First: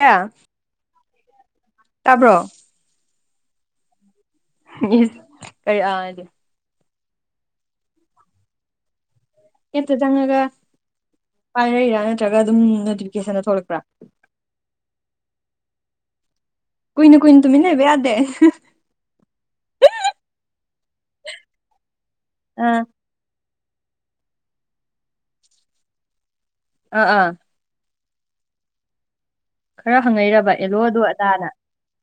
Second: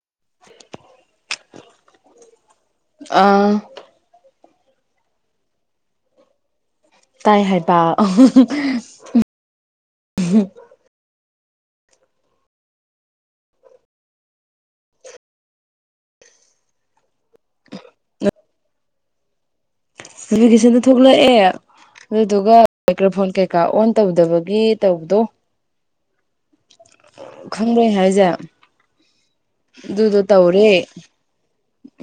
ꯀ [inaudible] [inaudible] ꯇꯥꯕ꯭ꯔꯣ ꯑꯥ ꯀꯦ [inaudible] ꯇꯥꯏ ꯍꯥꯏꯕ ꯍꯦꯛꯇ ꯆꯪꯉꯒ ꯄꯥꯏꯔꯛꯏꯔꯥ ꯅꯠꯇ꯭ꯔꯒ ꯑꯗꯨꯝ ꯅꯣꯇꯤꯐꯤꯀꯦꯁꯟ ꯊꯣꯛꯂꯛꯄ꯭ꯔꯥ ꯀꯣꯏꯅ ꯀꯨꯏꯅ ꯇꯨꯃꯤꯟ ꯂꯩꯕ ꯌꯥꯗꯦ ꯅꯣꯇꯤꯐꯤꯀꯦꯁꯟꯗ ꯊꯣꯛꯂꯛꯑꯦ ꯑꯗꯨꯗꯨꯒ ꯑꯥ ꯑꯀ꯭ꯔ ꯐꯣꯟ ꯀꯩꯀꯥ ꯑꯣꯟ ꯇꯧꯗꯕꯒꯤ ꯇꯧꯕꯗꯣ ꯑ ꯑꯥ ꯈꯪꯕꯔꯥ ꯑꯩꯅ ꯍꯥꯏꯁꯦ ꯈꯔ ꯑꯗꯨꯗꯣ ꯍꯪꯅꯩꯔꯕ ꯇꯧꯔꯦ ꯑꯦꯂꯣ ꯑꯗꯨ ꯑꯗꯥꯅ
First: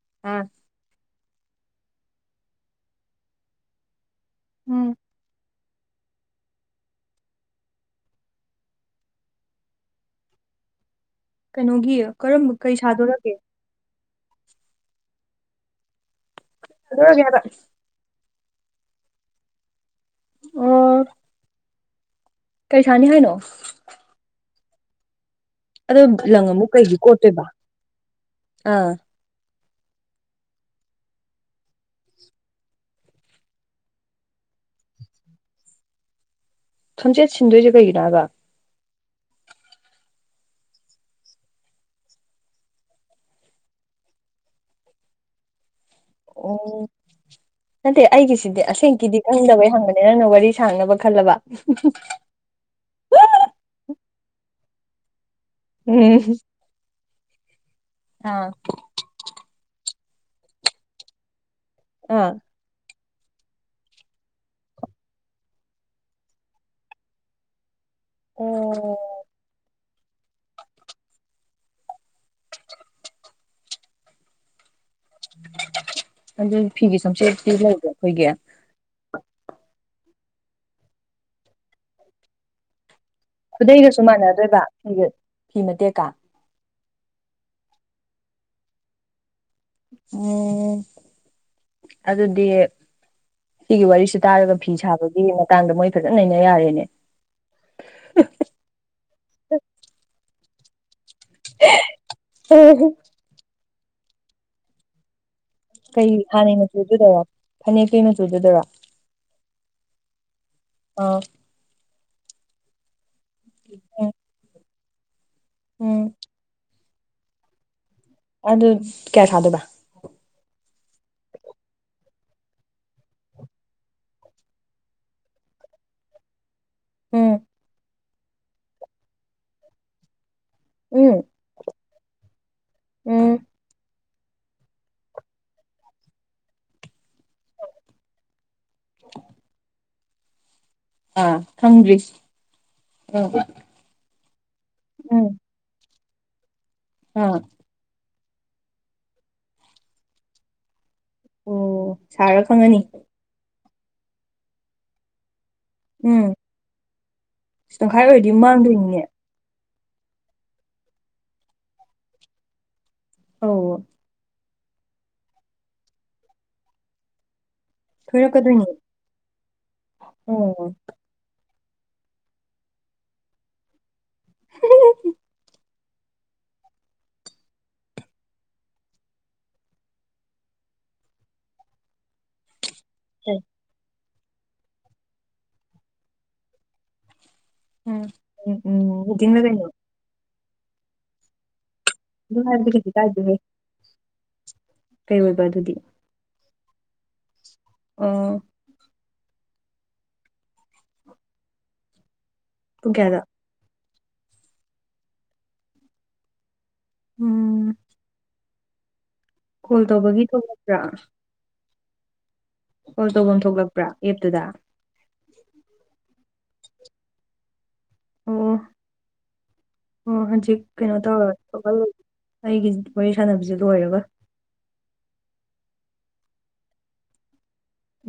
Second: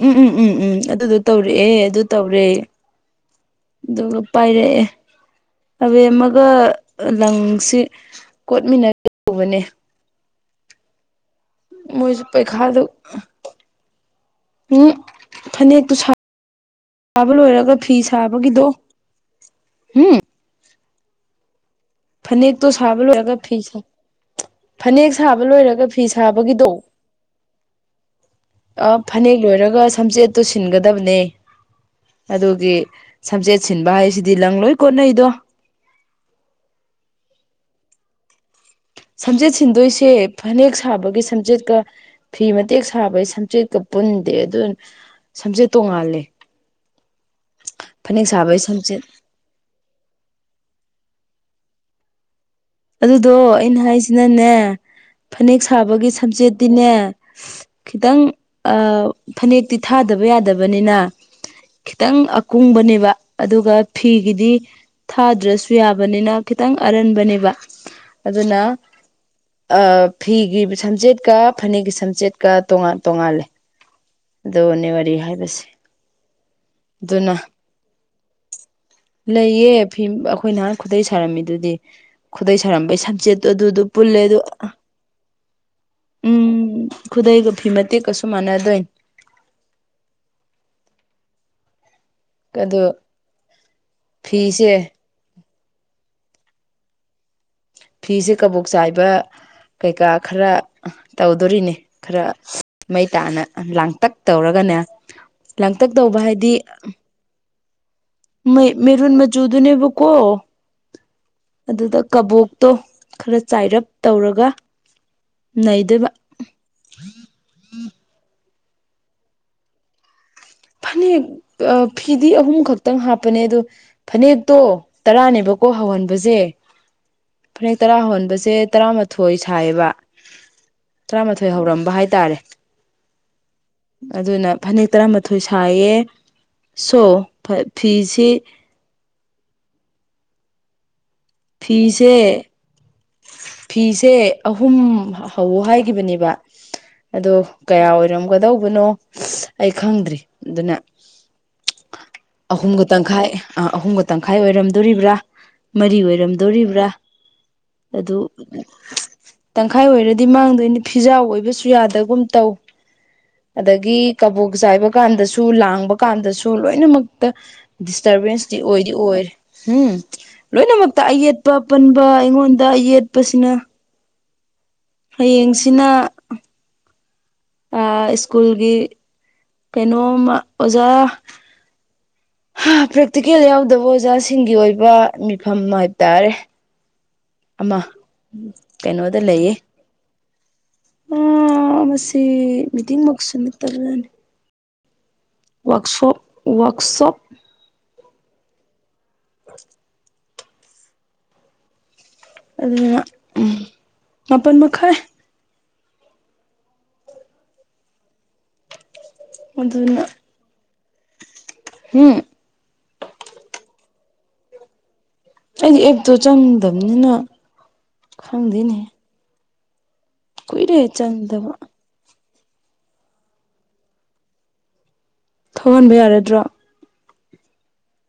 ꯎꯝ ꯎꯝ ꯑꯥ ꯎꯝ ꯎꯝ ꯑꯗꯨꯗ ꯇꯧꯔꯛꯑꯦ ꯑꯗꯨ ꯇꯧꯔꯦ ꯑꯗꯨꯒ ꯄꯥꯏꯔꯛꯑꯦ ꯎꯝ ꯑꯕꯦꯝꯃꯒ ꯂꯪꯁꯤ ꯀꯣꯠꯃꯤꯟꯅꯒꯦ ꯇꯧꯕꯅꯦ ꯀꯩꯅꯣꯒꯤ ꯃꯣꯏꯁꯨ ꯀꯔꯝꯕ ꯀꯩ ꯄꯩꯈꯥꯗꯨ ꯁꯥꯗꯣꯔꯒꯦ ꯎꯝ ꯐꯅꯦꯛꯇꯨ ꯁꯥꯗꯣꯔꯒꯦ ꯁꯥꯕ ꯍꯥꯏꯕ ꯂꯣꯏꯔꯒ ꯐꯤ ꯁꯥꯕꯒꯤꯗꯣ ꯎꯝ ꯑꯣ ꯐꯅꯦꯛꯇꯣ ꯀꯩ ꯁꯥꯕ ꯁꯥꯅꯤ ꯍꯥꯏꯅꯣ ꯂꯣꯏꯔꯒ ꯐꯤꯁ ꯐꯅꯦꯛ ꯁꯥꯕ ꯂꯣꯏꯔꯒ ꯑꯗꯣ ꯐꯤ ꯂꯪ ꯑꯃꯨꯛ ꯁꯥꯕꯒꯤꯗꯣ ꯀꯩꯒꯤ ꯀꯣꯠꯇꯣꯏꯕ ꯑꯥ ꯑꯧ ꯐꯅꯦꯛ ꯂꯣꯏꯔꯒ ꯁꯝꯆꯦꯠꯇꯨ ꯁꯤꯟꯒꯗꯕꯅꯦ ꯑꯗꯨꯒꯤ ꯁꯝꯆꯦꯠ ꯁꯤꯟꯕ ꯍꯥꯏꯁꯤꯗꯤ ꯂꯪ ꯂꯣꯏ ꯀꯣꯠꯅꯩꯗꯣ ꯊꯣꯟꯆꯦꯠ ꯁꯤꯟꯗꯣꯏꯁꯦ ꯀꯩꯒꯤꯅꯣꯕ ꯁꯝꯆꯦꯠ ꯁꯤꯟꯗꯣꯏꯁꯦ ꯐꯅꯦꯛ ꯁꯥꯕꯒꯤ ꯁꯝꯆꯦꯠꯀ ꯐꯤ ꯃꯇꯦꯛ ꯁꯥꯕꯩ ꯁꯝꯆꯦꯠꯀ ꯄꯨꯟꯗꯦ ꯑꯗꯨꯅ ꯁꯝꯆꯦꯠ ꯇꯣꯡꯉꯥꯜꯂꯦ ꯑꯣ ꯅꯠꯇꯦ ꯐꯅꯦꯛ ꯁꯥꯕꯩ ꯑꯩꯒꯤꯁꯤꯗꯤ ꯁꯝꯆꯦꯠ ꯑꯁꯦꯡꯒꯤꯗꯤ ꯆꯪꯗꯕꯩ ꯍꯪꯕꯅꯤꯅ ꯋꯥꯔꯤ ꯁꯥꯡꯅꯕ ꯈꯜꯂꯕ ꯑꯗꯨꯗꯣ ꯑꯩꯅ ꯍꯥꯏꯁꯤꯅꯅꯦ ꯐꯅꯦꯛ ꯁꯥꯕꯒꯤ ꯎꯝ ꯁꯝꯆꯦꯠꯇꯤꯅꯦ ꯈꯤꯇꯪ ꯑꯥ ꯐꯅꯦꯛꯇꯤ ꯊꯥꯗꯕ ꯌꯥꯗꯕꯅꯤꯅ ꯈꯤꯇꯪ ꯑꯥ ꯀꯨꯡꯕꯅꯦꯕ ꯑꯗꯨꯒ ꯐꯤꯒꯤꯗꯤ ꯊꯥꯗ꯭ꯔꯁꯨ ꯌꯥꯕꯅꯤꯅ ꯈꯤꯇꯪ ꯑꯔꯟꯕꯅꯦꯕ ꯑꯗꯨꯅ ꯑꯣ ꯐꯤꯒꯤ ꯁꯝꯆꯦꯠꯀ ꯐꯅꯦꯛꯒꯤ ꯁꯝꯆꯦꯠꯀ ꯇꯣꯉꯥꯟ ꯇꯣꯉꯥꯜꯂꯦ ꯗꯨꯅꯦ ꯋꯥꯔꯤ ꯍꯥꯏꯕꯁꯦ ꯑꯗꯨ ꯐꯤꯒꯤ ꯑꯗꯨꯅ ꯆꯝꯆꯦꯠꯤ ꯄꯤꯕ ꯍꯧꯕ [inaudible] ꯑꯩꯈꯣꯏꯒꯤ ꯂꯩꯌꯦ ꯐꯤ ꯑꯩꯈꯣꯏ ꯅꯍꯥꯟ ꯈꯨꯗꯩ ꯁꯥꯔꯝꯃꯤꯗꯨꯗꯤ ꯈꯨꯗꯩ ꯁꯥꯔꯝꯕꯩ ꯁꯝꯆꯦꯠ ꯈꯨꯗꯩꯒꯁꯨ ꯃꯥꯟꯅꯗꯣꯏꯕ ꯐꯤꯒ ꯐꯤ ꯃꯇꯦꯛꯀ ꯎꯝ ꯈꯨꯗꯩꯒ ꯐꯤ ꯃꯇꯦꯛꯀꯁꯨ ꯃꯥꯟꯅꯗꯣꯏꯅꯤ ꯫ ꯎꯝ ꯑꯗꯨꯗꯤ ꯑꯗꯣ ꯁꯤꯒꯤ ꯋꯥꯔꯤꯁꯤ ꯇꯥꯔꯒ ꯐꯤꯁꯦ ꯐꯤ ꯁꯥꯕ ꯁꯤꯒꯤ ꯃꯇꯥꯡꯗ ꯃꯣꯏ ꯐꯖꯟ ꯅꯩꯅ ꯌꯥꯔꯦꯅꯦ ꯐꯤꯁꯦ ꯀꯕꯣꯛ ꯆꯥꯏꯕ ꯀꯩꯀꯥ ꯈꯔꯥ [unintelligible] ꯇꯧꯗꯣꯔꯤꯅꯦ ꯈꯔꯥ [unintelligible] ꯃꯩ ꯇꯥꯅ ꯂꯥꯡꯇꯛ ꯇꯧꯔꯒꯅꯦ ꯂꯥꯡꯇꯛ ꯇꯧꯕ ꯍꯥꯏꯗꯤ [unintelligible] ꯐꯅ‌ꯦꯛꯇꯤ ꯑꯩꯅ ꯃ‌ꯩ ꯃꯦꯔꯨꯟ ꯃꯆꯨꯗꯨꯅꯦꯕꯀꯣ ꯑꯧ ꯑꯗꯨꯗ ꯀꯕꯣꯛꯇꯣ ꯈꯔ ꯆꯥꯏꯔꯞ ꯎꯝ ꯇꯧꯔꯒ ꯎꯝ ꯅꯩꯗ‌ꯣꯏꯕ꯫ ꯑꯗꯨ ꯀ꯭ꯌꯥ ꯁꯥꯥꯗꯣꯏꯕ? ꯐꯥꯅꯦꯛ ꯑꯥ ꯐꯤꯗꯤ ꯑꯍꯨꯝ ꯈꯛꯇꯪ ꯍꯥꯞꯄꯅꯦ ꯑꯗꯣ ꯐꯥꯅꯦꯛꯇꯣ ꯇꯔꯥꯅꯦꯕꯀꯣ ꯍꯧꯍꯟꯕꯖ‌ꯦ ꯎꯝ ꯐꯅꯦꯛ ꯇꯔꯥ ꯍꯧꯍꯟꯕꯁꯦ ꯇꯔꯥꯃꯥꯊꯣꯏ ꯁꯥꯏꯌꯦꯕ꯫ ꯎꯝ ꯇꯔꯥꯃꯥꯊꯣꯏ ꯍꯧꯔꯝꯕ ꯍꯥꯏꯇꯥꯔꯦ ꯎꯝ ꯑꯗꯨꯅ ꯐꯅꯦꯛ ꯇꯔꯥꯃꯥꯊꯣꯏ ꯁꯥꯏꯌꯦ ꯁꯣ ꯐꯥ ꯐꯤꯁꯤ [unintelligible] ꯑꯥ ꯈꯪꯗ꯭ꯔꯤ ꯐꯤꯁꯦ ꯑꯥ [unintelligible] ꯐꯤꯁꯦ ꯑꯍꯨꯝ ꯍꯥ ꯍꯧꯋꯣ ꯍꯥꯏꯈꯤꯕꯅꯦꯕ ꯑꯗꯣ ꯑꯥ ꯀꯌꯥ ꯑꯣꯏꯔꯝꯒꯗꯧꯕꯅꯣ [unintelligible] ꯑꯩ ꯈꯪꯗ꯭ꯔꯤ ꯑꯗꯨꯅ ꯑꯣ ꯁꯥꯔ ꯈꯪꯉꯅꯤ ꯑꯍꯨꯝꯒ ꯇꯪꯈꯥꯏ ꯑꯥ ꯑꯍꯨꯝꯒ ꯇꯪꯈꯥꯏ ꯑꯣꯏꯔꯝꯗꯣꯔꯤꯕ꯭ꯔꯥ? ꯃꯔꯤ ꯎꯝ ꯑꯣꯏꯔꯝꯗꯣꯔꯤꯕ꯭ꯔꯥ ꯇꯪꯈꯥꯏ ꯑꯗꯨ ꯑꯣꯏꯔꯗꯤ ꯃꯥꯡꯗꯣꯏꯅꯤꯅꯦ [unintelligible] ꯇꯪꯈꯥꯏ ꯑꯣꯏꯔꯗꯤ ꯃꯥꯡꯗꯣꯏꯅꯤ ꯐꯤꯖꯥꯎ ꯑꯣꯏꯕꯁꯨ ꯌꯥꯗꯒꯨꯝ ꯇꯧ ꯑꯧ ꯑꯗꯒꯤ ꯀꯕꯣꯛ ꯆꯥꯏꯕꯀꯥꯟꯗꯁꯨ, ꯂꯥꯡꯕꯀꯥꯟꯗꯁꯨ ꯂꯣꯏꯅꯃꯛꯇ ꯗꯤꯁꯇꯔꯕꯦꯟꯁꯇꯤ ꯁꯣꯏꯔꯛꯀꯗꯣꯏꯅꯤ ꯑꯣꯏꯗꯤ ꯑꯣꯏꯔꯦ ꯎꯝ ꯑꯣ ꯂꯣꯏꯅꯃꯛꯇ ꯑꯌꯦꯠ ꯄꯥ ꯄꯟꯕ ꯑꯩꯉꯣꯟꯗ ꯌꯦꯠꯄꯥꯁꯤꯅ ꯍꯥꯌꯦꯡꯁ‌꯭ꯤꯗ ꯏꯟꯅꯥ ꯑꯥ ꯏꯁ꯭ꯀꯨꯜꯒꯤ ꯀꯩꯅꯣꯝꯃ ꯑꯣꯖꯥ ꯍꯥ ꯄ꯭ꯔꯥꯛꯇꯤꯀꯦꯜ ꯌꯥꯎꯗꯕ ꯑꯣꯖꯥꯁꯤꯡꯒꯤ ꯑꯣꯏꯕ ꯃꯤꯐꯝꯃꯥ ꯍꯥꯏꯕ ꯇꯥꯔꯦ ꯑꯃꯥ ꯎꯝ ꯎꯝ [inaudible] ꯎꯝ ꯀꯩꯅꯣꯗ ꯃꯤꯇꯤꯡꯂ ꯂꯩꯌꯦ ꯀꯩꯅꯣ ꯃꯥ ꯃꯁꯤ ꯑꯗꯨꯝ ꯍꯥꯏꯕꯗꯤ ꯀꯩꯁꯨ ꯀꯥꯏꯗꯦꯍꯦ ꯃꯤꯇꯤꯡꯃꯛꯁꯨ ꯅꯠꯇꯕꯖꯥꯠꯅꯦ ꯀꯩ ꯑ‌ꯣꯏꯕꯗꯨ ꯋꯛꯁꯣꯞ ꯋꯛꯁꯣꯞ [unintelligible] ꯄꯨꯡ ꯑꯗꯨꯗꯨꯅ ꯀꯌꯥꯗ ꯎꯝ ꯃꯥꯄꯟ ꯃꯈꯥꯏ ꯎꯝ [inaudible] ꯀꯣꯜ ꯇꯧꯕꯒꯤꯗꯣ [inaudible] ꯂꯛꯄ꯭ꯔꯥ? ꯍꯨꯝ ꯀ‌ꯣꯜ ꯇꯧꯐꯝ ꯊꯣꯛꯂꯛꯄ꯭ꯔꯥ ꯑꯦꯞ ꯇꯨꯗꯥ? ꯑꯩꯗꯤ ꯑꯦꯞꯇꯣ ꯆꯪꯗꯕꯅꯤꯅ ꯑꯣ ꯈꯪꯗꯦꯅꯦ ꯑꯣ ꯍꯟꯆꯤꯛ ꯀꯨꯏꯔꯦ ꯀꯩꯅꯣ ꯇꯧꯔ‌ꯥ ꯆꯪꯗꯕ ꯊꯣꯛꯍꯟ ꯂꯣꯏꯒꯦ ꯑꯩꯒꯤ [inaudible] ꯋꯥꯔꯤ ꯁꯥꯟꯅꯕꯁꯦ ꯂꯣꯏꯔꯒ꯫ ꯊꯣꯛꯍꯟꯕ ꯌꯥꯔꯗ꯭ꯔꯣ?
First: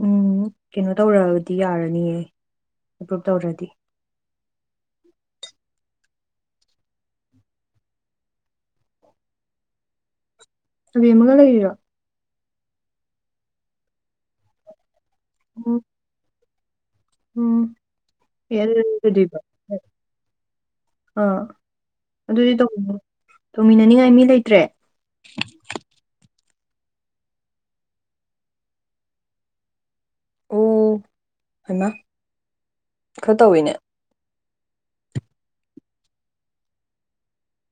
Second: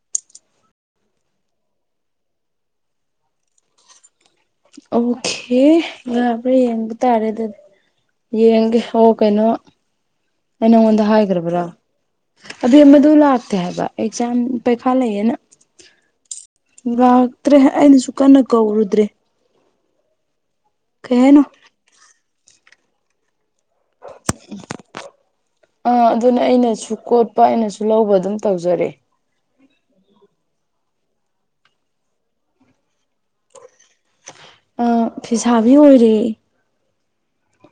ꯎꯝ ꯀꯩꯅꯣ ꯇꯧꯔꯑꯒꯥꯗꯤ ꯌꯥꯔꯅꯤꯌꯦ ꯑꯦꯄ꯭ꯔꯨꯞ ꯇꯧꯗ꯭ꯔꯗꯤ ꯑꯧꯈꯦ ꯌꯥꯕ꯭ꯔ ꯌꯦꯡꯕ ꯇꯥꯔꯦꯗ ꯌꯦꯡꯒꯦ ꯍꯣ ꯀꯩꯅꯣ ꯑꯩ ꯅꯪꯉꯣꯟꯗ ꯔꯦꯝꯃꯒ ꯍꯥꯏꯈ꯭ꯔꯕꯔꯣ ꯂꯩꯔꯤꯔꯣ ꯑꯕꯦꯝꯃꯗꯨ ꯂꯥꯛꯇꯦ ꯍꯥꯏꯕ ꯑꯦꯛꯖꯥꯝ ꯄꯩꯈꯥ ꯂꯩꯌꯦꯅ ꯑꯣ ꯂꯥꯛꯇ꯭ꯔꯦ ꯑꯩꯅꯁꯨ ꯀꯟꯅ ꯑꯦ ꯑꯗꯨ ꯀꯧꯔꯨꯗ꯭ꯔꯦ꯫ ꯀꯩꯗꯣꯏꯕ ꯀꯩ ꯑꯥ ꯍꯥꯏꯅꯣ ꯑꯗꯨꯗꯤ ꯇꯧꯕ ꯇꯧꯃꯤꯟꯅꯅꯤꯡꯉꯥꯏ ꯃꯤ ꯂꯩꯇ꯭ꯔꯦ ꯑꯥ ꯑꯗꯨꯅ ꯑꯩꯅꯁꯨ ꯀꯣꯠꯄ ꯑꯩꯅꯁꯨ ꯂꯧꯕ ꯑꯗꯨꯝ ꯇꯧꯖꯔꯦ ꯑꯣ ꯍꯥꯏꯃ ꯈꯔ ꯇꯧꯋꯤꯅꯦ ꯑ ꯐꯤꯁꯥꯕꯤ ꯑꯣꯏꯔꯦ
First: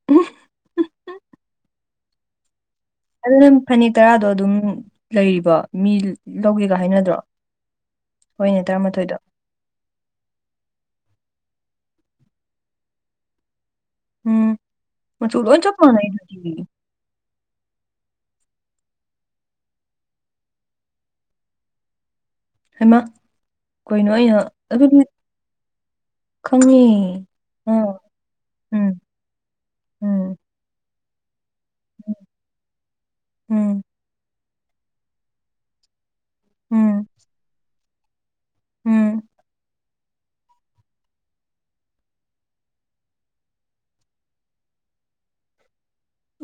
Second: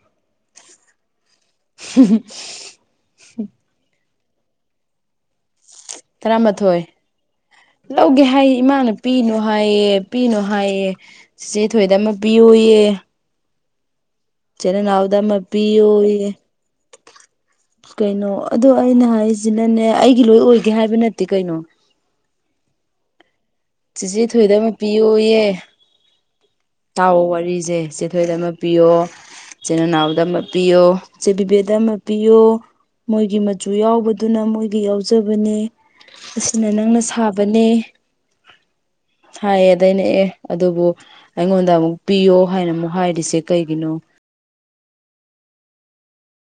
[unintelligible] ꯎꯝ ꯑꯗꯨꯝ ꯐꯅꯤꯛ ꯇꯔꯥꯗꯣ ꯑꯗꯨꯝ ꯂꯩꯔꯤꯕ ꯃꯤ ꯂꯧꯒꯦꯒ ꯇꯔꯥꯃꯥꯊꯣꯏ ꯍꯥꯏꯅꯗ꯭ꯔꯣ ꯂꯧꯒꯦ ꯍꯥꯏꯌꯦ ꯍꯣꯏꯅꯦ ꯏꯃꯥꯅ ꯇꯔꯥꯃꯥꯊꯣꯏꯗ ꯄꯤꯅꯨ ꯍꯥꯏꯌꯦ ꯄꯤꯅꯨ ꯍꯥꯏꯌꯦ ꯁꯤꯆꯦ ꯊꯣꯏꯗꯃꯛ ꯄꯤꯌꯨꯌꯦ ꯎꯝ ꯆꯅ ꯅꯅꯥꯎꯗꯥ ꯃ ꯃꯆꯨ ꯂꯣꯏ ꯆꯞ ꯄꯤꯑꯣ ꯃꯥꯟꯅꯩ ꯑꯗꯨꯗꯤ ꯀꯩꯅꯣ ꯑꯗꯣ ꯑꯩꯅ ꯍꯥꯏꯔꯤꯁꯤꯅꯅꯦ ꯑꯩꯒꯤ ꯂꯣꯏ ꯑꯣꯏꯒꯦ ꯍꯥꯏꯕ ꯅꯠꯇꯦ ꯀꯩꯅꯣ ꯍꯩꯃꯥ ꯆꯦꯆꯦ ꯊꯣꯏꯗ ꯑꯃ ꯄꯤꯌꯨꯌꯦ ꯈꯪꯉꯦ ꯇꯥꯎ ꯋꯥꯔꯤꯁꯦ ꯑꯥ ꯆꯦꯊꯣꯏꯗ ꯑꯃ ꯄꯤꯌꯣ ꯎꯝ ꯆꯤꯅꯥꯎꯗ ꯎꯝ ꯑꯃ ꯄꯤꯌꯣ ꯆꯦꯕꯤꯕꯦꯠ ꯑꯃ ꯄꯤꯌꯨ ꯃꯣꯏꯒꯤ ꯃꯆꯨ ꯎꯝ ꯌꯥꯎꯕꯗꯨꯅ ꯃꯣꯏꯒꯤ ꯌꯥꯎꯖꯕꯅꯦ ꯑꯁꯤꯅ ꯅꯪꯅ ꯎꯝ ꯁꯥꯕꯅꯦ ꯎꯝ ꯁꯥꯏꯌꯦ ꯑꯩꯅꯑ ꯑꯗꯨꯕꯨ ꯑꯩꯉꯣꯟꯗ ꯑꯃꯨꯛ ꯄꯤꯌꯣ ꯍꯥꯏꯅ ꯑꯃꯨꯛ ꯍꯥꯏꯔꯤꯁꯦ ꯀꯩꯒꯤꯅꯣ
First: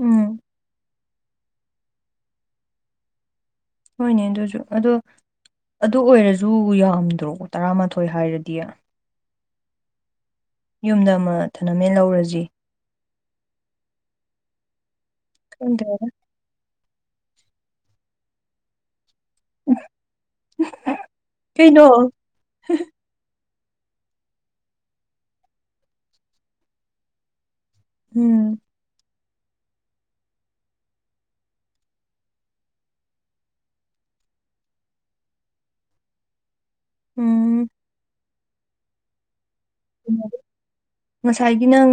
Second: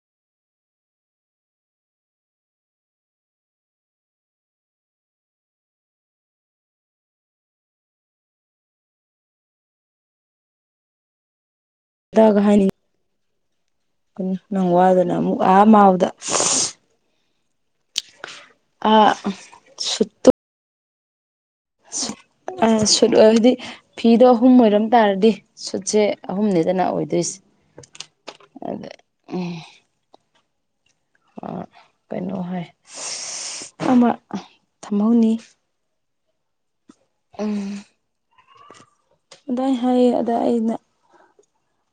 ꯎꯝ ꯍꯣꯏꯅꯦ ꯑꯗꯨꯁꯨ ꯑꯗꯣ ꯑꯗꯨ ꯑꯣꯏꯔꯁꯨ ꯌꯥꯝꯗ꯭ꯔꯣ ꯇꯔꯥꯃꯥꯊꯣꯏ ꯍꯥꯏꯔꯗꯤꯅ ꯌꯨꯝꯗ ꯑꯃ ꯊꯅꯃꯦꯟ ꯗꯒ ꯂꯧꯔꯁꯤ ꯍꯥꯏꯅꯤꯡꯉꯛꯀꯅꯨ ꯅꯪ ꯋꯥꯗꯅ ꯑ ꯃꯥꯎꯗ ꯈꯪꯗ꯭ꯔꯦꯗ ꯑꯁ ꯑ ꯁꯨꯠꯇꯥ ꯀꯩꯅꯣ ꯑ ꯁꯂ ꯍꯥꯏꯗꯤ ꯐꯤꯗꯣ ꯑꯍꯨꯝ ꯑꯣꯏꯔꯝ ꯇꯥꯔꯗꯤ ꯁꯨꯠꯁꯦ ꯑꯍꯨꯝꯅꯦꯗꯅ ꯑꯣꯏꯗꯣꯏꯁꯦ ꯎꯝ ꯑꯗ ꯎꯝ ꯀꯩꯅꯣ ꯍꯥꯏ ꯑꯃ ꯊꯝꯍꯧꯅꯤ ꯎꯝ ꯑꯗꯥꯥꯏ ꯍꯥꯏꯌꯦ ꯑꯗ ꯑꯩꯅ ꯉꯁꯥꯏꯒꯤ ꯅꯪ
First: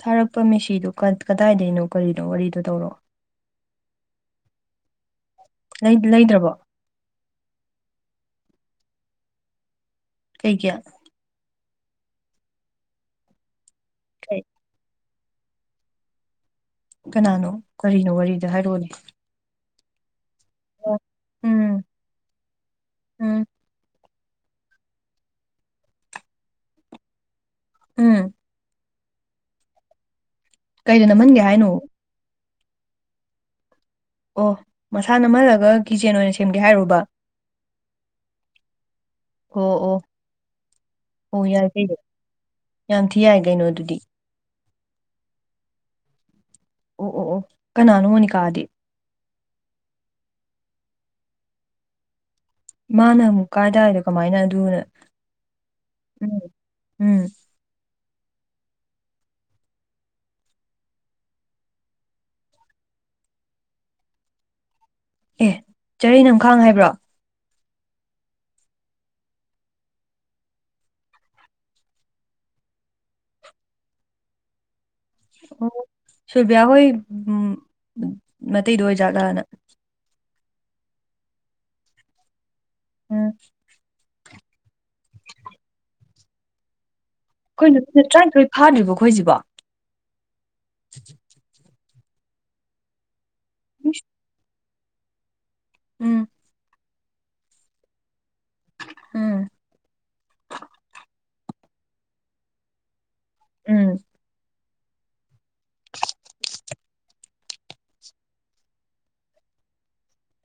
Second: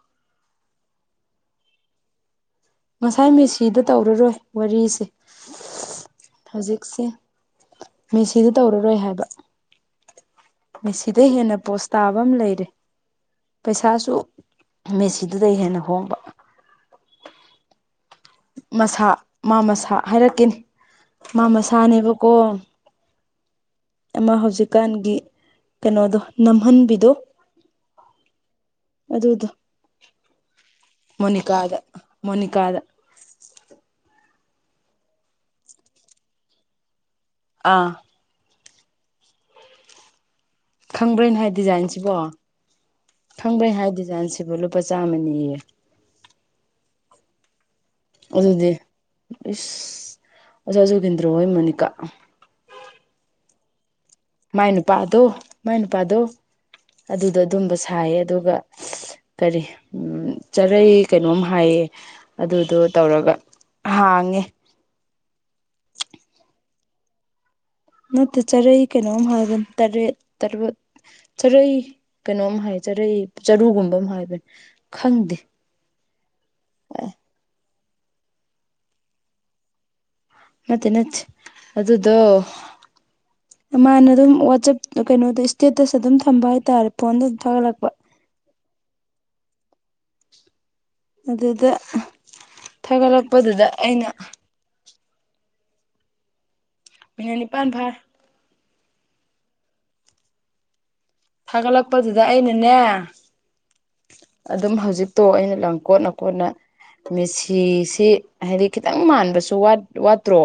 ꯊꯥꯔꯛꯄ ꯃꯦꯁꯤꯗꯣ ꯀꯗꯥꯏꯗꯅꯣ ꯀꯔꯤꯅꯣ ꯋꯥꯔꯤꯗꯣ ꯇꯧꯔꯣ ꯉꯁꯥꯏ ꯃꯦꯁꯤꯗ ꯇꯧꯔꯔꯣꯏ ꯋꯥꯔꯤꯁꯦ ꯂꯩ ꯂꯩꯗ꯭ꯔꯕꯣ ꯍꯧꯖꯤꯛꯁꯦ ꯃꯦꯁꯤꯗ ꯇꯧꯔꯔꯣꯏ ꯍꯥꯏꯕ ꯀꯩꯏꯒꯤ ꯁꯤꯗ ꯍꯦꯟꯅ ꯄꯣꯁ ꯇꯥꯕ ꯑꯃ ꯂꯩꯔꯦ ꯄꯩꯁꯥꯁꯨ ꯀꯩ ꯃꯦꯁꯤ ꯑꯗꯨꯗꯩ ꯍꯦꯟꯅ ꯍꯣꯡꯕ ꯀꯅꯥꯅꯣ ꯀꯔꯤꯅꯣ ꯋꯥꯔꯤꯅꯣ ꯃꯁꯥ ꯃꯥ ꯃꯁꯥ ꯍꯥꯏꯔꯛꯀꯅꯤ ꯑꯣ ꯃꯥ ꯎꯝ ꯃꯁꯥꯅꯦꯕꯀꯣ ꯎꯝ ꯑꯃ ꯍꯧꯖꯤꯛꯀꯥꯟꯒꯤ ꯀꯩꯅꯣꯗꯣ ꯅꯝꯍꯟꯕꯤꯗꯣ ꯎꯝ ꯑꯗꯨꯗ ꯑꯗꯨ ꯀꯩꯗ ꯅꯝꯍꯟꯒꯦ ꯍꯥꯏꯅꯣ ꯃꯣꯅꯤꯀꯗ ꯃꯣꯅꯤꯀꯗ ꯑꯣ ꯃꯁꯥ ꯅꯝꯍꯜꯂꯒ ꯀꯤꯆꯦꯟ ꯑꯣꯏꯅ ꯁꯦꯝꯒꯦ ꯍꯥꯏꯔꯨꯕ ꯑꯥ ꯑꯣ ꯑꯣ ꯈꯪꯕ꯭ꯔꫭ ꯑꯩ ꯑꯣ ꯍꯥꯏ ꯌꯥꯏ ꯀꯩꯅꯣ ꯗꯤꯖꯥꯏꯟꯁꯤꯕꯣ ꯌꯥꯝ ꯊꯤ ꯌꯥꯏ ꯀꯩꯅꯣ ꯈꯪꯕ꯭ꯔꫭ ꯑꯩ ꯍꯥꯏ ꯑꯗꯨꯗꯤ ꯗꯤꯖꯥꯏꯟꯁꯤꯕꫭ ꯂꯨꯄꯥ ꯆꯥꯝꯃꯅꯤꯌꯦ ꯑꯣ ꯑꯣ ꯑꯣ ꯀꯅꯥꯅꯅꯤ ꯑꯗꯨꯗꯤ ꯏꯁ ꯑꫭꯖꯥ ꯖꯨꯒꯤꯟꯗ꯭ꯔꯣ ꯍꯣꯏ ꯃꯣꯅꯤꯀꯥ ꯃꯥꯅꯃꯨ ꯀꯥꯗꯥꯏꯗ ꯃꯥꯏ ꯅꯨꯄꯥꯗꯣ ꯃꯥꯏ ꯅꯨꯄꯥꯗꯣ ꯎꯝ ꯎꯝ ꯑꯗꯨꯗ ꯑꯗꯨꯝꯕ ꯁꯥꯏꯌꯦ ꯑꯗꯨꯒ ꯀꯔꯤ ꯎ ꯆꯔꯩ ꯀꯩꯅꯣꯝ ꯍꯥꯏꯌꯦ ꯑꯗꯨꯗꯣ ꯇꯧꯔꯒ ꯍꯥꯡꯉꯦ ꯑꯦ ꯆꯥꯔꯩ ꯅꯝꯈꯥꯡ ꯍꯥꯏꯕ꯭ꯔꯣ ꯅꯠꯇꯦ ꯆꯔꯩ ꯀꯩꯅꯣꯝ ꯍꯥꯏꯕ ꯇꯔꯦ ꯇꯔ ꯆꯔꯩ ꯀꯩꯅꯣꯝ ꯍꯥꯏ ꯆꯔꯩ ꯆꯔꯨꯒꯨꯝꯕ ꯑꯃ ꯍꯥꯏꯕꯅꯦ ꯑꯣ ꯁꯤꯜꯕꯤꯌꯥ ꯍꯣꯏ ꯎꯝ ꯃꯇꯇꯩꯗꯣ ꯑꯣꯏꯖꯥꯠꯂꯅ ꯅꯠꯇꯦ ꯅꯠ ꯑꯗꯨꯗꯣ ꯎꯝ ꯃꯥꯅ ꯑꯗꯨꯝ ꯋꯥꯆꯞ ꯀꯩꯅꯣꯗ ꯏꯁꯇꯦꯠꯇꯁ ꯑꯗꯨꯝ ꯊꯝꯕ ꯍꯥꯏꯇꯥꯔꯦ ꯐꯣꯟꯗ ꯑꯩꯈꯣꯏ ꯊꯥꯒꯠꯂꯛꯄ ꯅꯨꯄꯤ ꯇꯔꯥꯅꯤꯊꯣꯏ ꯐꯥꯗ꯭ꯔꯤꯕ ꯑꯩꯈꯣꯏꯁꯤꯕꯣ ꯑꯗꯨꯗ ꯊꯥꯒꯠꯂꯛꯄꯗꯨꯗ ꯏꯁ ꯑꯩꯅ ꯎꯝ ꯃꯤꯅꯠ ꯅꯤꯄꯥꯟ ꯐꯔꯦ ꯎꯝ ꯊꯥꯒꯠꯂꯛꯄꯗꯨꯗ ꯑꯩꯅꯅꯦ ꯎꯝ ꯑꯗꯨꯝ ꯍꯧꯖꯤꯛꯇꯣ ꯑꯩꯅ ꯂꯪ ꯀꯣꯠꯅ ꯀꯣꯠꯅ ꯃꯦꯁꯤꯁꯤ ꯍꯥꯏꯗꯤ ꯈꯤꯇꯪ ꯃꯥꯟꯕꯁꯨ ꯋꯥꯠꯇ꯭ꯔꯣ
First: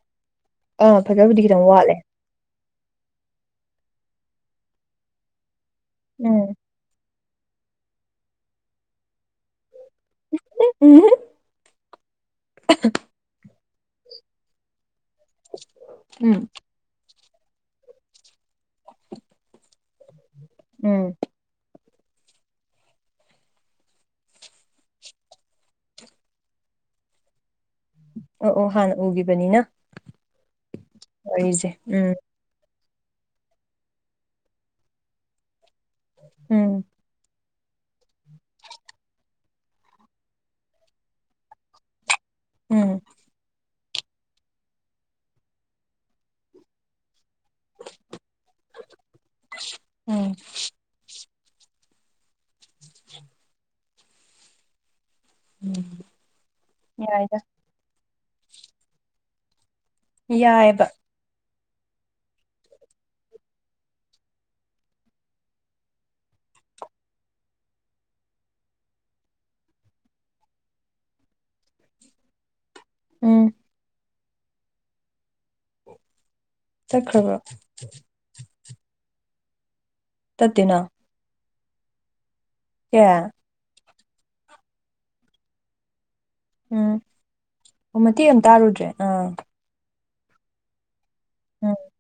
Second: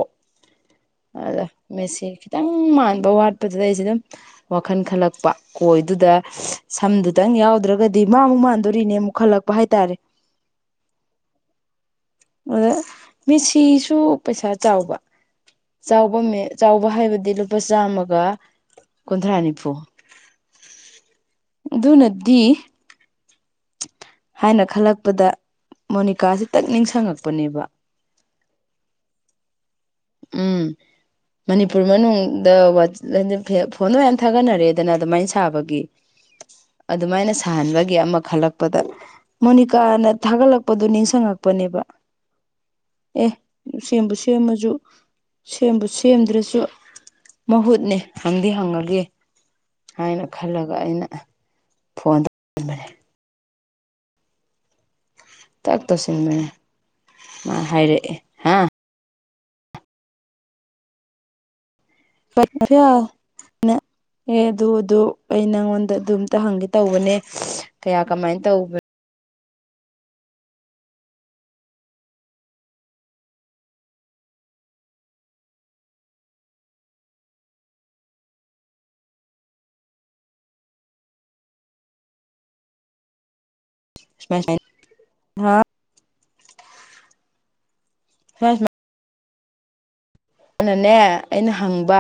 ꯑꯥ ꯐꯖꯕꯨꯗꯤ ꯑꯗ ꯈꯤꯇꯪ ꯋꯥꯠꯂꯦ ꯃꯦꯁꯤ ꯈꯤꯇꯪ ꯃꯥꯟꯕ ꯋꯥꯠꯄꯗꯨꯗ ꯑꯩꯁꯦ ꯑꯗꯨꯝ ꯋꯥꯈꯜ ꯈꯜꯂꯛꯄ ꯀꯣꯏꯗꯨꯗ ꯎꯝ ꯁꯝꯗꯨ ꯈꯤꯇꯪ ꯌꯥꯎꯗ꯭ꯔꯒꯗꯤ ꯃꯥꯕꯨꯨꯛ ꯃꯥꯟꯗꯣꯔꯤꯅꯦ ꯑꯃꯨꯛ ꯈꯜꯂꯛꯄ ꯍꯥꯏꯇꯥꯔꯦ [unintelligible] ꯑꯗ ꯃꯦꯁꯤꯁꯨ ꯄꯩꯁꯥ ꯆꯥꯎꯕ ꯎꯝ ꯆꯥꯎꯕ ꯋꯥ ꯍꯥꯏꯕꯗꯤ ꯂꯨꯄꯥ ꯆꯥꯝꯃꯒ ꯀꯨꯟꯊ꯭ꯔꯥ ꯅꯤꯐꯨ ꯎꯝ ꯑꯗꯨ ꯅꯗꯤ ꯍꯥꯏꯅ ꯈꯜꯂꯛꯄꯗ ꯃꯣꯅꯤꯀꯥꯥꯁ ꯇꯛ ꯅꯤꯡꯁꯤꯡꯉꯛꯄꯅꯦꯕ ꯑꯣ ꯑꯣ ꯍꯥꯟꯅ ꯎꯒꯤꯕꯅꯤꯅ ꯎꯝ ꯃꯅꯤꯄꯨꯔ ꯎꯝ ꯃꯅꯨꯡ ꯗ ꯐꯣꯟꯗꯣ ꯃꯌꯥꯝ ꯊꯥꯒꯠꯅꯔꯦꯗꯅ ꯑꯗꯨꯃꯥꯏꯅ ꯁꯥꯕꯒꯤ ꯎꯝ ꯑꯗꯨꯃꯥꯏꯅ ꯁꯥꯍꯟꯕꯒꯤ ꯑꯃ ꯈꯜꯂꯛꯄꯗ ꯃꯣꯅꯤꯀꯥꯅ ꯊꯥꯒꯠꯂꯛꯄꯗꯨ ꯅꯤꯡꯁꯤꯡꯉꯛꯄꯅꯦꯕ ꯎꯝ ꯑꯦ ꯁꯦꯝꯕ ꯁꯦꯝꯃꯁꯨ ꯁꯦꯝꯕꯨ ꯁꯦꯝꯗ꯭ꯔꯁꯨ ꯃꯍꯨꯠꯅꯦ ꯍꯪꯗꯤ ꯍꯪꯉꯒꯦ ꯍꯥꯏꯅ ꯎꯝ ꯈꯜꯂꯒ ꯑꯩꯅ ꯐꯣꯟ ꯇꯧ ꯎꯝꯃꯔ‌ꯦꯠ ꯇꯥꯛ ꯇꯧꯁꯤꯟꯗꯨꯅꯦ ꯌꯥꯏꯗ ꯃꯥ ꯍꯥꯏꯔꯛꯑꯦ ꯍꯥ ꯌꯥꯏꯕ [unintelligible] ꯑꯦ ꯑꯗꯨ ꯑꯗꯨ ꯑꯩ ꯅꯪꯉꯣꯟꯗ ꯑꯗꯨꯝꯇ ꯍꯪꯒꯦ ꯇꯧꯕꯅꯦ ꯀꯌꯥ ꯀꯃꯥꯏꯅ ꯇꯧꯕꯅꯣ ꯎꯝ ꯇꯠꯈ꯭ꯔꯕ ꯇꯠꯇꯦꯅ [unintelligible] [unintelligible] ꯎꯝ ꯑꯣ ꯃꯇꯦꯛ ꯑꯃ ꯁꯨꯃꯥꯏ ꯇꯥꯔꯨꯗ꯭ꯔꯦ ꯑꯥ ꯃꯥꯅꯅꯦ ꯑꯩꯅ ꯎꯝ ꯍꯪꯕ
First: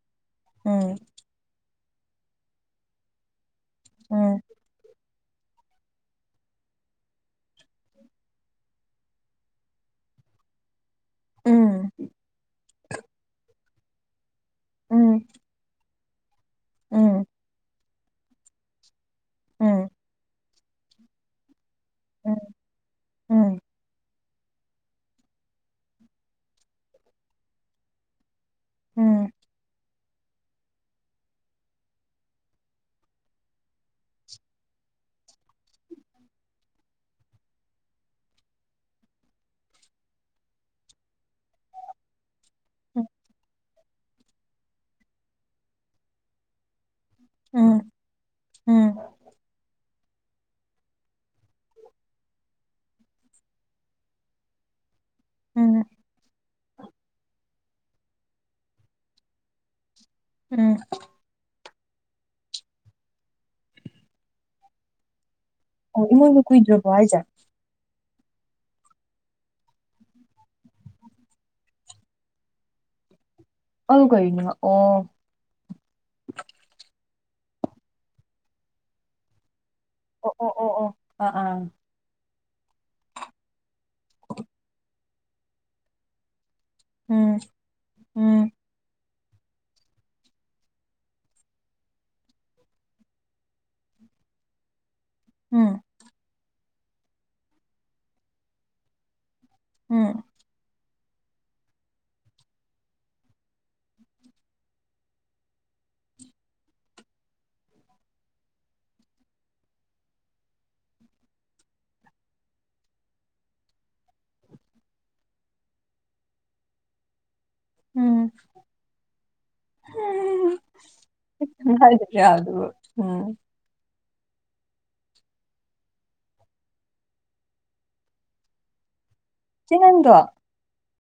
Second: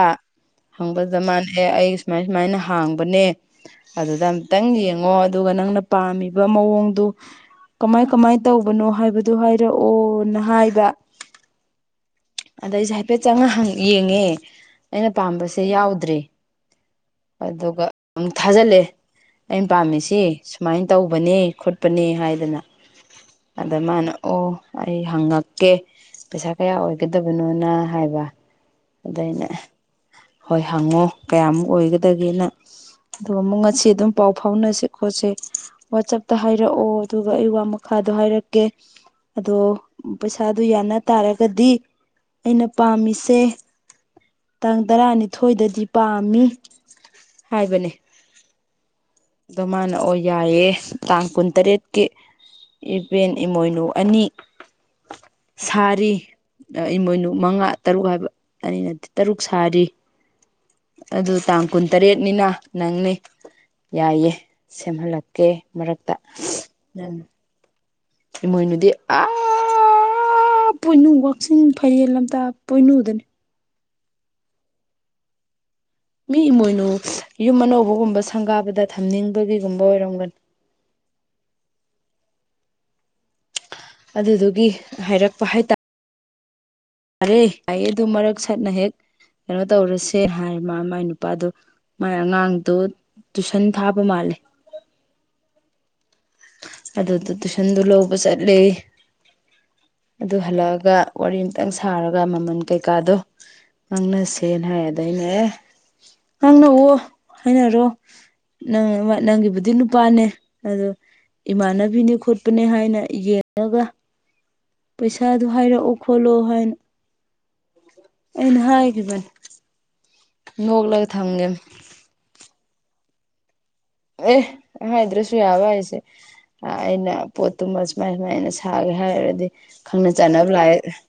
ꯎꯝ ꯍꯪꯕꯗ ꯃꯥꯅ ꯑꯩ ꯁꯨꯃꯥꯏ ꯁꯨꯃꯥꯏꯅ ꯍꯥꯡꯕꯅꯦ ꯑꯗꯨꯗ ꯎꯝ ꯑꯝꯇꯪ ꯌꯦꯡꯉꯣ ꯑꯗꯨꯒ ꯅꯪꯅ ꯄꯥꯝꯃꯤꯕ ꯃꯑꯣꯡꯗꯨ ꯀꯃꯥꯏ ꯀꯃꯥꯏ ꯇꯧꯕꯅꯣ ꯍꯥꯏꯕꯗꯨ ꯍꯥꯏꯔꯛꯑꯣꯅ ꯍꯥꯏꯕ ꯎꯝ ꯑꯗ ꯑꯩꯁꯦ ꯍꯥꯏꯐꯦꯠ ꯆꯪꯉ ꯌꯦꯡꯉꯦ ꯑꯩꯅ ꯎꯝ ꯄꯥꯝꯕꯁꯦ ꯌꯥꯎꯗ꯭ꯔꯦ ꯎꯝ ꯑꯗꯨꯒ ꯑꯃꯨꯛ ꯊꯥꯖꯜꯂꯛꯑꯦ ꯑꯩꯟ ꯎꯝ ꯄꯥꯝꯃꯤꯁꯦ ꯁꯨꯃꯥꯏ ꯇꯧꯕꯅꯦ ꯈꯣꯠꯄꯅꯦ ꯎꯝ ꯍꯥꯏꯗꯅ ꯎꯝ ꯑꯗ ꯃꯥꯅ ꯑꯣ ꯑꯩ ꯍꯪꯉꯛꯀꯦ ꯄꯩꯁꯥ ꯀꯌꯥ ꯑꯣꯏꯒꯗꯕꯅꯣꯅ ꯍꯥꯏꯕ ꯑꯗꯥ ꯎꯝ ꯑꯩꯅ ꯍꯣꯏ ꯍꯪꯉꯣ ꯀꯌꯥꯃꯨꯛ ꯑꯣꯏꯒꯗꯒꯦꯅ ꯑꯗꯨꯒ ꯑꯃꯨꯛ ꯉꯁꯤ ꯑꯗꯨꯝ ꯄꯥꯎ ꯐꯥꯎꯅꯁꯦ ꯈꯣꯠꯁꯦ ꯋꯥꯆꯞꯇ ꯍꯥꯏꯔꯛꯑꯣ ꯑꯗꯨꯒ ꯑꯩ ꯋꯥ ꯃꯈꯥꯗꯣ ꯍꯥꯏꯔꯛꯀꯦ ꯑꯗꯣ ꯄꯩꯁꯥꯗꯨ ꯌꯥꯅ ꯇꯥꯔꯒꯗꯤ ꯑꯩꯅ ꯄꯥꯝꯃꯤꯁꯦ ꯇꯥꯡ ꯇꯔꯥꯅꯤꯊꯣꯏꯗꯗꯤ ꯄꯥꯝꯃꯤ ꯎꯝ ꯍꯥꯏꯕꯅꯦ ꯎꯝ ꯑꯗꯣ ꯃꯥꯅ ꯑꯣ ꯌꯥꯏꯌꯦ ꯇꯥꯡ ꯀꯨꯟꯇꯔꯦꯠꯀꯤ ꯏꯕꯦꯟ ꯏꯃꯣꯏꯅꯨ ꯑꯅꯤ ꯎꯝ ꯁꯥꯔꯤ ꯑ ꯏꯃꯣꯏꯅꯨ ꯃꯉꯥꯠ ꯇꯔꯨꯛ ꯍꯥꯏꯕ ꯑꯅꯤ ꯅꯠꯇꯦ ꯇꯔꯨꯛ ꯁꯥꯔꯤ ꯎꯝ ꯑꯗꯨ ꯇꯥꯡ ꯀꯨꯟꯇꯔꯦꯠꯅꯤꯅ ꯅꯪꯅꯤ ꯌꯥꯏꯌꯦ ꯁꯦꯝꯍꯜꯂꯛꯀꯦ ꯑꯣ ꯃꯔꯛꯇ ꯏꯃꯣꯏꯅꯨ ꯀꯨꯏꯗ꯭ꯔꯕꯣ ꯅꯪ ꯍꯥꯏꯖꯦ ꯏꯃꯣꯏꯅꯨꯗꯤ ꯑꯥ ꯄꯣꯏꯅꯨ ꯋꯥꯛꯆꯤꯡ ꯐꯥꯏꯔꯦꯡ ꯂꯝꯇꯥ ꯄꯣꯏꯅꯨꯗꯅꯤ ꯑꯗꯨ ꯀꯩꯒꯤꯅꯣ ꯑꯣ ꯃꯤ ꯏꯃꯣꯏꯅꯨ ꯌꯨꯝ ꯑꯅꯧꯕꯒꯨꯝꯕ ꯁꯪꯒꯥꯕꯗ ꯊꯝꯅꯤꯡꯕꯒꯤꯒꯨꯝꯕ ꯑꯣ ꯑꯣꯏꯔꯝꯒꯅꯤ ꯑꯣ ꯑꯣ ꯑꯥ ꯑꯥ ꯑꯗꯨꯗꯨꯒꯤ ꯍꯥꯏꯔꯛꯄ ꯍꯥꯏꯇꯥ ꯑꯔꯦ ꯎꯝ ꯑꯩ ꯑꯗꯨ ꯃꯔꯛ ꯎꯝ ꯁꯠꯅ ꯍꯦꯛ ꯀꯩꯅꯣ ꯇꯧꯔꯁꯦ ꯍꯥꯏ ꯃꯥ ꯃꯥꯏ ꯅꯨꯄꯥꯗꯨ ꯃꯥꯥꯏ ꯑꯉꯥꯡꯗꯨꯠ ꯇꯨꯏꯁꯟ ꯊꯥꯕ ꯃꯥꯜꯂꯤ ꯎꯝ ꯑꯗꯨꯗ ꯇꯨꯏꯁꯟꯗꯨ ꯂꯧꯕ ꯆꯠꯂꯦ ꯎꯝ ꯑꯗꯨ ꯍꯜꯂꯛꯑꯒ ꯋꯥꯔꯤ ꯑꯝꯇꯪ ꯁꯥꯔꯒ ꯃꯃꯟ ꯀꯩꯀꯥꯗꯣ ꯉꯥꯡꯅꯁꯦꯅ ꯍꯥꯏ ꯑꯗꯥ ꯑꯩꯅ ꯍꯦ ꯉꯥꯡꯅꯧꯋꯣ ꯍꯥꯏꯅꯔꯣ ꯅꯪ [unintelligible] ꯅꯪꯒꯤꯕꯨꯗꯤ ꯅꯨꯄꯥꯅꯦ ꯑꯗꯣ ꯏꯃꯥꯟꯅꯕꯤꯅꯦ ꯈꯣꯠꯄꯅꯦ ꯍꯥꯏꯅ ꯌꯦꯡꯉꯒ ꯄꯩꯁꯥꯗꯣ ꯍꯥꯏꯔꯛꯑꯣ ꯈꯣꯠꯂꯣ ꯍꯥꯏꯅ ꯎꯝ ꯑꯩꯅ ꯍꯥꯏꯒꯤꯕꯅꯤ ꯅꯣꯛꯂꯒ ꯊꯝꯒꯤꯝꯅꯤ [unintelligible] ꯎꯝ ꯑꯦ ꯍꯥꯏꯗ꯭ꯔꯁꯨ ꯌꯥꯕ ꯍꯥꯏꯁꯦ ꯑ ꯑꯩꯅ ꯄꯣꯠꯇꯨꯃ ꯁꯨꯃꯥꯏ ꯁꯨꯃꯥꯏꯅ ꯁꯥꯒꯦ ꯍꯥꯏꯔꯗꯤ ꯆꯦ ꯈꯪꯅ ꯅꯪꯗꯣ ꯆꯥꯟꯅꯕ ꯂꯥꯛꯑꯦ